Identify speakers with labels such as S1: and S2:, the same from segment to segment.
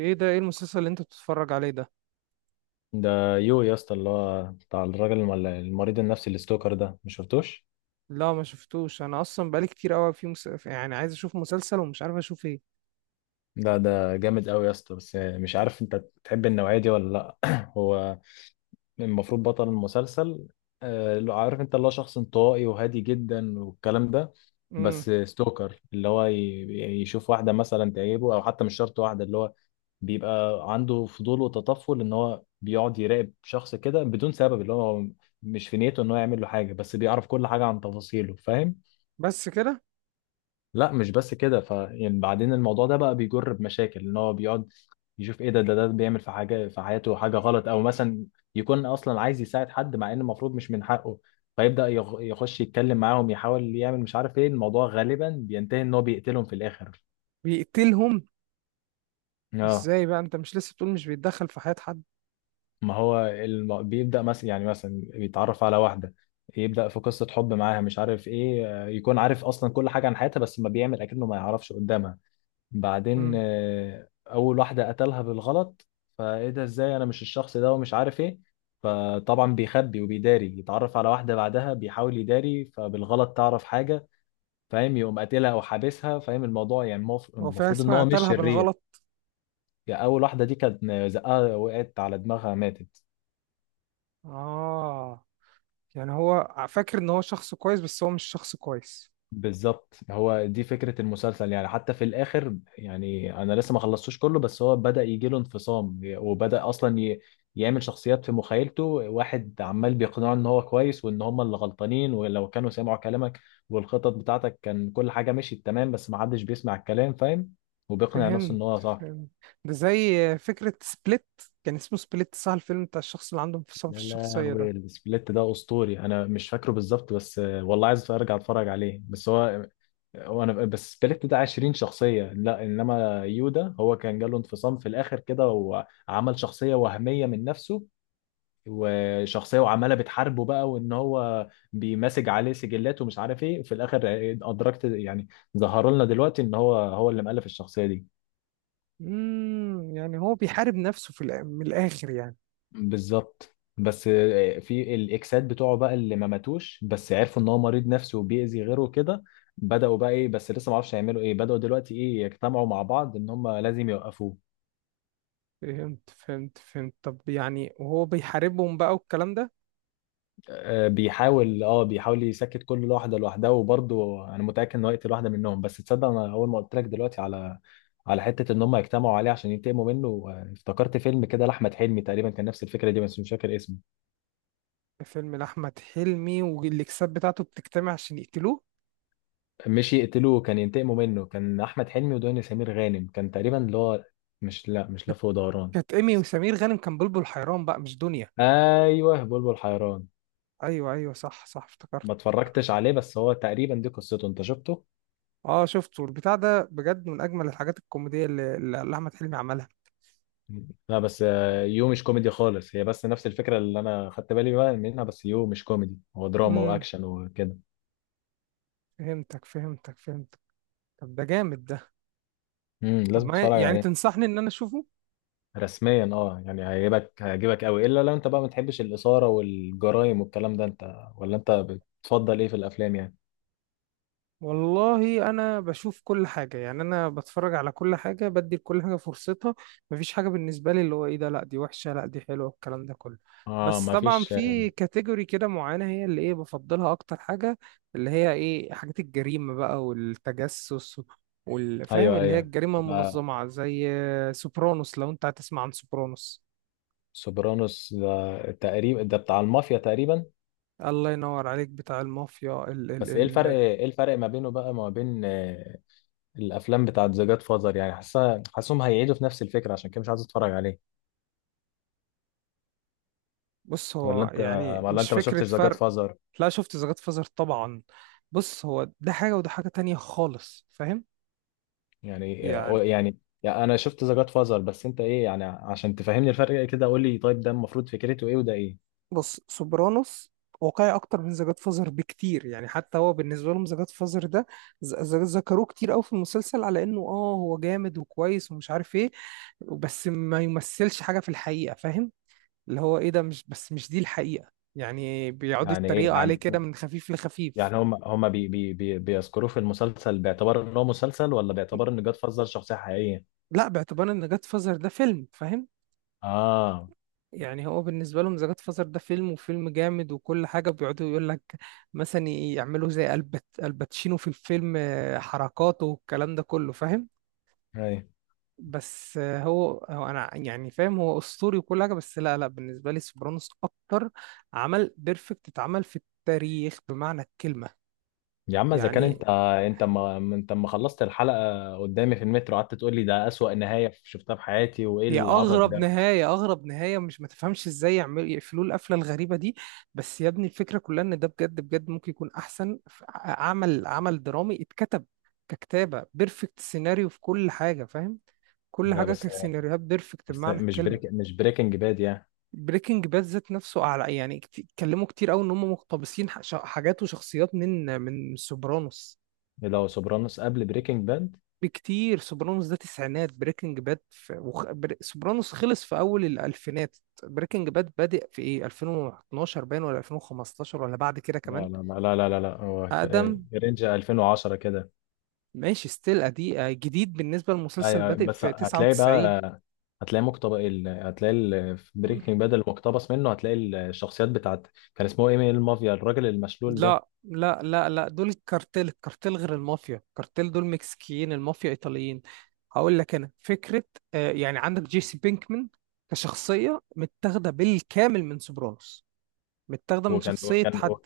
S1: ايه ده، ايه المسلسل اللي انت بتتفرج عليه ده؟
S2: ده يو يا اسطى اللي هو بتاع الراجل المريض النفسي اللي ستوكر ده، مش شفتوش؟
S1: لا، ما شفتوش. انا اصلا بقالي كتير قوي في يعني عايز اشوف مسلسل ومش عارف اشوف ايه.
S2: ده جامد قوي يا اسطى، بس مش عارف انت تحب النوعيه دي ولا لا. هو المفروض بطل المسلسل، اللي هو عارف، انت اللي هو شخص انطوائي وهادي جدا والكلام ده.
S1: امم.
S2: بس ستوكر، اللي هو يشوف واحده مثلا تعجبه، او حتى مش شرط واحده. اللي هو بيبقى عنده فضول وتطفل، ان هو بيقعد يراقب شخص كده بدون سبب. اللي هو مش في نيته ان هو يعمل له حاجه، بس بيعرف كل حاجه عن تفاصيله، فاهم؟
S1: بس كده؟
S2: لا مش بس كده، ف يعني بعدين الموضوع ده بقى بيجر بمشاكل، ان هو بيقعد يشوف ايه ده، ده بيعمل في حاجه في حياته حاجه غلط، او مثلا يكون اصلا عايز يساعد حد مع ان المفروض مش من حقه. فيبدا يخش يتكلم معاهم، يحاول يعمل مش عارف ايه. الموضوع غالبا بينتهي ان هو بيقتلهم في الاخر.
S1: بيقتلهم؟
S2: اه،
S1: ازاي بقى، انت مش لسه بتقول مش بيتدخل في حياة حد؟
S2: ما هو بيبدا مثلا، يعني مثلا بيتعرف على واحده، يبدا في قصه حب معاها مش عارف ايه، يكون عارف اصلا كل حاجه عن حياتها، بس ما بيعمل، اكنه ما يعرفش قدامها. بعدين
S1: امم.
S2: اول واحده قتلها بالغلط. فايه ده، ازاي، انا مش الشخص ده، ومش عارف ايه. فطبعا بيخبي وبيداري، يتعرف على واحده بعدها بيحاول يداري، فبالغلط تعرف حاجه، فاهم؟ يقوم قاتلها او حابسها. فاهم الموضوع؟ يعني
S1: هو في حاجة
S2: المفروض ان
S1: اسمها
S2: هو مش
S1: قتلها
S2: شرير.
S1: بالغلط؟
S2: يعني اول واحده دي كانت زقها، وقعت على دماغها، ماتت.
S1: اه. يعني هو فاكر ان هو شخص كويس بس هو مش شخص كويس؟
S2: بالظبط، هو دي فكرة المسلسل. يعني حتى في الآخر، يعني أنا لسه ما خلصتوش كله، بس هو بدأ يجيله انفصام، وبدأ أصلا يعمل شخصيات في مخيلته. واحد عمال بيقنعه إن هو كويس، وإن هم اللي غلطانين، ولو كانوا سمعوا كلامك والخطط بتاعتك كان كل حاجة مشيت تمام، بس ما حدش بيسمع الكلام، فاهم؟ وبيقنع نفسه
S1: فهمت.
S2: إن هو صح.
S1: فهمت. ده زي فكرة سبليت. كان اسمه سبليت صح؟ الفيلم بتاع الشخص اللي عنده انفصام في
S2: يا
S1: الشخصية
S2: لهوي،
S1: ده.
S2: السبليت ده أسطوري. أنا مش فاكره بالظبط، بس والله عايز أرجع أتفرج عليه، بس هو وانا، بس سبليت ده 20 شخصية، لا انما يودا هو كان جاله انفصام في الاخر كده، وعمل شخصية وهمية من نفسه، وشخصية، وعمالة بتحاربه بقى، وان هو بيمسج عليه سجلات ومش عارف ايه. في الاخر ادركت يعني، ظهر لنا دلوقتي ان هو هو اللي مؤلف الشخصية دي.
S1: امم، يعني هو بيحارب نفسه في من الآخر يعني.
S2: بالظبط، بس في الاكسات بتوعه بقى اللي ما ماتوش، بس عرفوا ان هو مريض نفسي وبيأذي غيره كده، بدأوا بقى ايه، بس لسه ما اعرفش هيعملوا ايه، بدأوا دلوقتي ايه، يجتمعوا مع بعض، ان هم لازم يوقفوه.
S1: فهمت فهمت فهمت. طب يعني وهو بيحاربهم بقى والكلام ده.
S2: بيحاول، اه بيحاول يسكت كل واحده لوحدها، وبرضه انا متاكد انه هيقتل واحده منهم. بس تصدق، انا اول ما قلت لك دلوقتي على، على حته ان هم يجتمعوا عليه عشان ينتقموا منه، افتكرت فيلم كده لاحمد حلمي تقريبا كان نفس الفكره دي، بس مش فاكر اسمه.
S1: فيلم لأحمد حلمي والإكسات بتاعته بتجتمع عشان يقتلوه؟
S2: مش يقتلوه، كان ينتقموا منه. كان احمد حلمي ودنيا سمير غانم، كان تقريبا اللي هو، مش، لا مش لف ودوران.
S1: كانت إيمي وسمير غانم، كان بلبل حيران بقى، مش دنيا.
S2: ايوه بلبل حيران.
S1: أيوه أيوه، صح صح، افتكرت.
S2: ما اتفرجتش عليه، بس هو تقريبا دي قصته، انت شفته؟
S1: أه شفته، البتاع ده بجد من أجمل الحاجات الكوميدية اللي أحمد حلمي عملها.
S2: لا بس يو مش كوميدي خالص، هي بس نفس الفكرة اللي أنا خدت بالي بقى منها، بس يو مش كوميدي، هو دراما
S1: امم.
S2: وأكشن وكده.
S1: فهمتك فهمتك فهمتك. طب ده جامد ده.
S2: امم،
S1: طب
S2: لازم
S1: ما
S2: تتفرج
S1: يعني
S2: عليه.
S1: تنصحني إن أنا أشوفه؟
S2: رسميا اه، يعني هيعجبك، هيعجبك قوي، إلا لو أنت بقى ما بتحبش الإثارة والجرايم والكلام ده. أنت ولا أنت بتفضل إيه في الأفلام يعني؟
S1: والله انا بشوف كل حاجه، يعني انا بتفرج على كل حاجه، بدي لكل حاجه فرصتها. مفيش حاجه بالنسبه لي اللي هو ايه ده، لا دي وحشه، لا دي حلوه، الكلام ده كله.
S2: اه
S1: بس
S2: ما
S1: طبعا
S2: فيش.
S1: في كاتيجوري كده معينه هي اللي ايه بفضلها اكتر حاجه. اللي هي ايه، حاجات الجريمه بقى والتجسس والفاهم،
S2: أيوه
S1: اللي هي
S2: أيوه،
S1: الجريمه
S2: يبقى
S1: المنظمه زي سوبرانوس. لو انت هتسمع عن سوبرانوس.
S2: سوبرانوس ده تقريبا ده بتاع المافيا تقريبا.
S1: الله ينور عليك، بتاع المافيا.
S2: بس إيه الفرق، إيه الفرق ما بينه بقى ما بين الافلام بتاعت ذا جاد فازر؟ يعني حاسه، حاسسهم هيعيدوا في نفس الفكره، عشان كده مش عايز اتفرج عليه.
S1: بص،
S2: ولا
S1: هو
S2: انت،
S1: يعني
S2: ولا
S1: مش
S2: انت ما
S1: فكرة
S2: شفتش ذا جاد
S1: فرق.
S2: فازر؟
S1: لا، شفت ذا جاد فازر طبعا. بص، هو ده حاجة وده حاجة تانية خالص، فاهم؟
S2: يعني،
S1: يعني.
S2: يعني، يعني انا شفت ذا جاد فازر، بس انت ايه يعني، عشان تفهمني الفرق كده، قول لي طيب ده المفروض فكرته ايه وده ايه.
S1: بص سوبرانوس واقعي اكتر من ذا جاد فازر بكتير، يعني حتى هو بالنسبة لهم ذا جاد فازر ده ذكروه كتير قوي في المسلسل على انه اه هو جامد وكويس ومش عارف ايه، بس ما يمثلش حاجة في الحقيقة، فاهم؟ اللي هو ايه ده، مش بس مش دي الحقيقة، يعني بيقعدوا
S2: يعني ايه
S1: يتريقوا عليه
S2: يعني،
S1: كده من خفيف لخفيف.
S2: يعني هم، هم بي بي بي بيذكروه في المسلسل باعتبار ان هو مسلسل، ولا باعتبار ان جاد فازر شخصيه حقيقيه؟
S1: لا، باعتبار ان جاد فازر ده فيلم، فاهم؟
S2: اه.
S1: يعني هو بالنسبة لهم زكاة فصل ده فيلم وفيلم جامد وكل حاجة، بيقعدوا يقول لك مثلا يعملوا زي البت الباتشينو في الفيلم آه، حركاته والكلام ده كله، فاهم؟
S2: ايوه.
S1: بس آه، هو انا يعني فاهم هو اسطوري وكل حاجة، بس لا لا، بالنسبة لي سوبرانوس اكتر عمل بيرفكت اتعمل في التاريخ بمعنى الكلمة.
S2: يا عم، اذا كان
S1: يعني.
S2: انت، انت ما خلصت الحلقه، قدامي في المترو قعدت تقول لي ده اسوأ نهايه شفتها في حياتي وايه
S1: هي
S2: العبط
S1: اغرب
S2: ده.
S1: نهايه، اغرب نهايه، مش ما تفهمش ازاي يعملوا يقفلوا القفله الغريبه دي، بس يا ابني الفكره كلها ان ده بجد بجد ممكن يكون احسن عمل درامي اتكتب، ككتابه بيرفكت، سيناريو في كل حاجه، فاهم؟ كل
S2: لا
S1: حاجه
S2: بس
S1: كسيناريوهات بيرفكت
S2: بس
S1: بمعنى
S2: مش، بريك
S1: الكلمه.
S2: مش بريكنج باد يعني.
S1: بريكنج باد ذات نفسه، على يعني اتكلموا كتير قوي ان هم مقتبسين حاجات وشخصيات من سوبرانوس.
S2: إيه ده، هو سوبرانوس قبل بريكنج باد؟
S1: بكتير، سوبرانوس ده تسعينات، بريكنج باد في سوبرانوس خلص في اول الالفينات. بريكنج باد بادئ في ايه، 2012 باين، ولا 2015، ولا بعد كده كمان؟
S2: لا لا لا لا لا لا لا، هو في
S1: اقدم،
S2: في رينج 2010 كده.
S1: ماشي ستيل ادي آه، جديد بالنسبه للمسلسل،
S2: ايوه أيوة،
S1: بادئ
S2: بس
S1: في
S2: هتلاقي
S1: 99.
S2: بقى، هتلاقي مقتبس. هتلاقي في بريكنج باد المقتبس منه، هتلاقي الشخصيات بتاعت، كان اسمه ايه، من المافيا الراجل المشلول ده.
S1: لا لا لا لا، دول الكارتيل، الكارتيل غير المافيا، الكارتيل دول مكسيكيين، المافيا ايطاليين. هقول لك انا فكره. آه، يعني عندك جيسي بينكمان كشخصيه متاخده بالكامل من سوبرانوس، متاخده من
S2: وكان
S1: شخصيه
S2: وكان
S1: حد.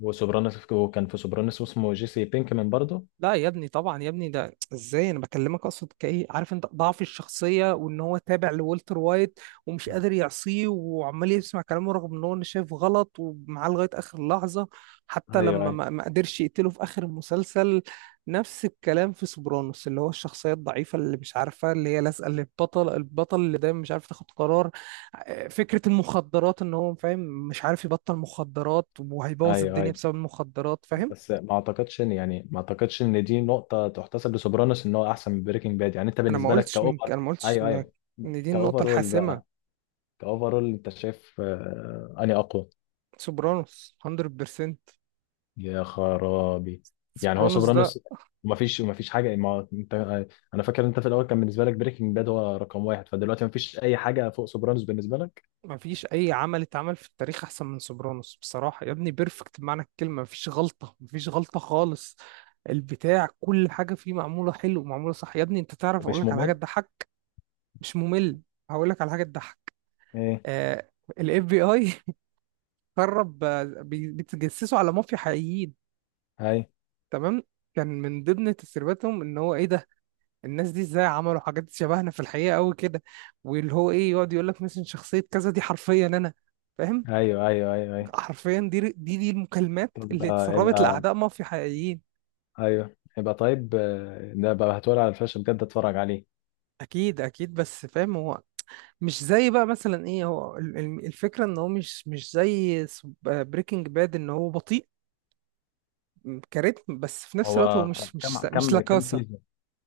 S2: وسوبرانوس، وكان في سوبرانوس اسمه جيسي بينكمان برضه.
S1: لا يا ابني طبعا يا ابني، ده ازاي انا بكلمك، اقصد كايه عارف انت ضعف الشخصيه، وان هو تابع لولتر وايت ومش قادر يعصيه وعمال يسمع كلامه رغم ان هو انا شايف غلط، ومعاه لغايه اخر لحظه، حتى
S2: ايوه
S1: لما
S2: ايوه
S1: ما قدرش يقتله في اخر المسلسل. نفس الكلام في سوبرانوس، اللي هو الشخصيه الضعيفه اللي مش عارفه، اللي هي لازقه للبطل، البطل اللي دايما مش عارف تاخد قرار. آه، فكره المخدرات ان هو فاهم، مش عارف يبطل مخدرات وهيبوظ
S2: ايوه
S1: الدنيا
S2: ايوه.
S1: بسبب المخدرات، فاهم؟
S2: بس ما اعتقدش ان، يعني ما اعتقدش ان دي نقطه تحتسب لسوبرانوس ان هو احسن من بريكنج باد. يعني انت بالنسبه لك كاوفر؟
S1: انا ما قلتش
S2: ايوه
S1: ان
S2: ايوه.
S1: ان دي النقطه
S2: كاوفرول
S1: الحاسمه.
S2: بقى. كاوفرول انت شايف اني اقوى؟
S1: سوبرانوس، 100%.
S2: يا خرابي. يعني هو
S1: سوبرانوس ده،
S2: سوبرانوس ما فيش، ما فيش حاجه، ما انت انا فاكر انت في الاول كان بالنسبه لك بريكنج باد هو رقم واحد، فدلوقتي ما فيش اي حاجه فوق سوبرانوس بالنسبه لك.
S1: ما فيش اي عمل اتعمل في التاريخ احسن من سوبرانوس بصراحه يا ابني، بيرفكت بمعنى الكلمه، ما فيش غلطه، ما فيش غلطه خالص، البتاع كل حاجه فيه معموله حلو، معموله صح يا ابني، انت تعرف اقول
S2: ومش
S1: لك على حاجه
S2: ممل.
S1: تضحك؟ مش ممل. هقول لك على حاجه تضحك.
S2: ايه؟
S1: آه، الاف بي اي قرب، آه، بيتجسسوا على مافيا حقيقيين.
S2: هاي.
S1: تمام، كان من ضمن تسريباتهم ان هو ايه ده، الناس دي ازاي عملوا حاجات شبهنا في الحقيقة قوي كده، واللي هو ايه، يقعد يقول لك مثلا شخصية كذا دي حرفيا انا، فاهم؟
S2: ايوه ايوه ايوه ايوه.
S1: حرفيا دي المكالمات
S2: طب
S1: اللي
S2: ده
S1: اتسربت
S2: يبقى،
S1: لأعداء مافيا حقيقيين.
S2: ايوه يبقى طيب، ده بقى هتقول على الفلاش، بجد اتفرج عليه.
S1: اكيد اكيد، بس فاهم، هو مش زي بقى مثلا ايه، هو الفكرة ان هو مش زي بريكنج باد ان هو بطيء كريتم، بس في نفس الوقت هو
S2: هو
S1: مش مش
S2: كم
S1: مش
S2: كم كم
S1: لاكاسا.
S2: سيزون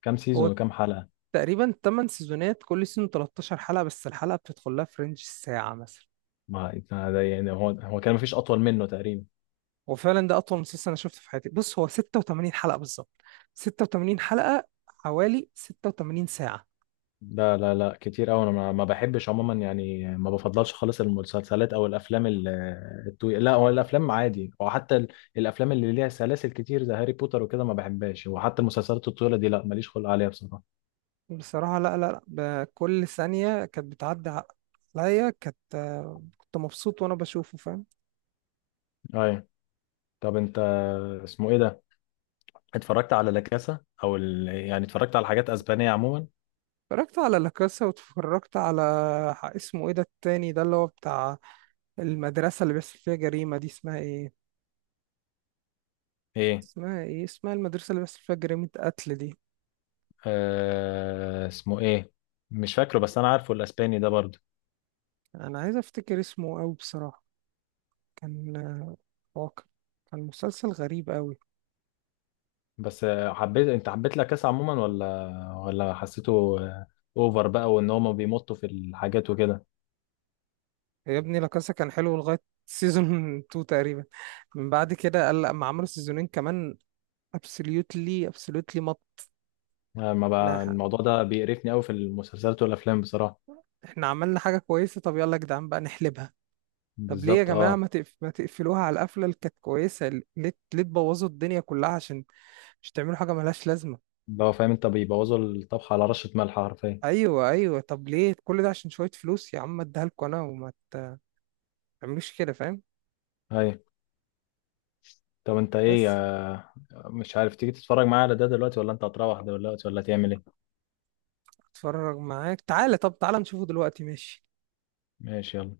S2: كم
S1: هو
S2: سيزون وكم حلقة؟
S1: تقريبا 8 سيزونات، كل سيزون 13 حلقة، بس الحلقة بتدخل لها في رينج الساعة مثلا.
S2: ما ده يعني، هو هو كان مفيش اطول منه تقريبا.
S1: وفعلا ده اطول مسلسل انا شفته في حياتي، بص هو 86 حلقة بالظبط، 86 حلقة حوالي 86 ساعة.
S2: لا لا لا، كتير قوي. انا ما بحبش عموما، يعني ما بفضلش خالص المسلسلات او الافلام الطويله. لا هو الافلام عادي، وحتى الافلام اللي ليها سلاسل كتير زي هاري بوتر وكده ما بحبهاش، وحتى المسلسلات الطويله دي لا، ماليش خلق عليها بصراحه.
S1: بصراحة لا لا لا، بكل ثانية كانت بتعدي عليا، كانت آه، كنت مبسوط وانا بشوفه، فاهم؟
S2: ايوه. طب انت، اسمه ايه ده، اتفرجت على لاكاسا او يعني اتفرجت على حاجات اسبانيه عموما؟
S1: اتفرجت على لاكاسا، واتفرجت على اسمه ايه ده التاني ده، اللي هو بتاع المدرسة اللي بيحصل فيها جريمة دي، اسمها ايه؟
S2: ايه؟
S1: اسمها ايه، اسمها المدرسة اللي بيحصل فيها جريمة قتل دي؟
S2: اسمه ايه، مش فاكره، بس انا عارفه الاسباني ده برضه.
S1: انا عايز افتكر اسمه اوي بصراحة، كان آه، واقع، كان مسلسل غريب اوي.
S2: بس حبيت، انت حبيت لاكاسا عموما، ولا ولا حسيته اوفر بقى، وان هما بيمطوا في الحاجات وكده؟
S1: يا ابني لاكاسا كان حلو لغاية سيزون 2 تقريبا، من بعد كده قال لما عملوا سيزونين كمان، ابسوليوتلي مط.
S2: ما بقى
S1: احنا
S2: الموضوع ده بيقرفني قوي في المسلسلات والافلام بصراحه.
S1: احنا عملنا حاجة كويسة، طب يلا يا جدعان بقى نحلبها. طب ليه يا
S2: بالظبط
S1: جماعة
S2: اه.
S1: ما تقفلوها على القفلة اللي كانت كويسة؟ ليه؟ ليه تبوظوا الدنيا كلها عشان مش تعملوا حاجة ملهاش لازمة؟
S2: اللي هو، فاهم انت، بيبوظوا الطبخ على رشه ملح حرفيا.
S1: ايوه ايوه، طب ليه كل ده عشان شوية فلوس يا عم؟ اديها لكم انا وما تعملوش كده، فاهم؟
S2: ايوه. طب انت ايه
S1: بس
S2: مش عارف تيجي تتفرج معايا على ده دلوقتي، ولا انت هتروح دلوقتي، ولا تعمل ايه؟
S1: اتفرج معاك، تعالى، طب تعالى نشوفه دلوقتي، ماشي.
S2: ماشي، يلا.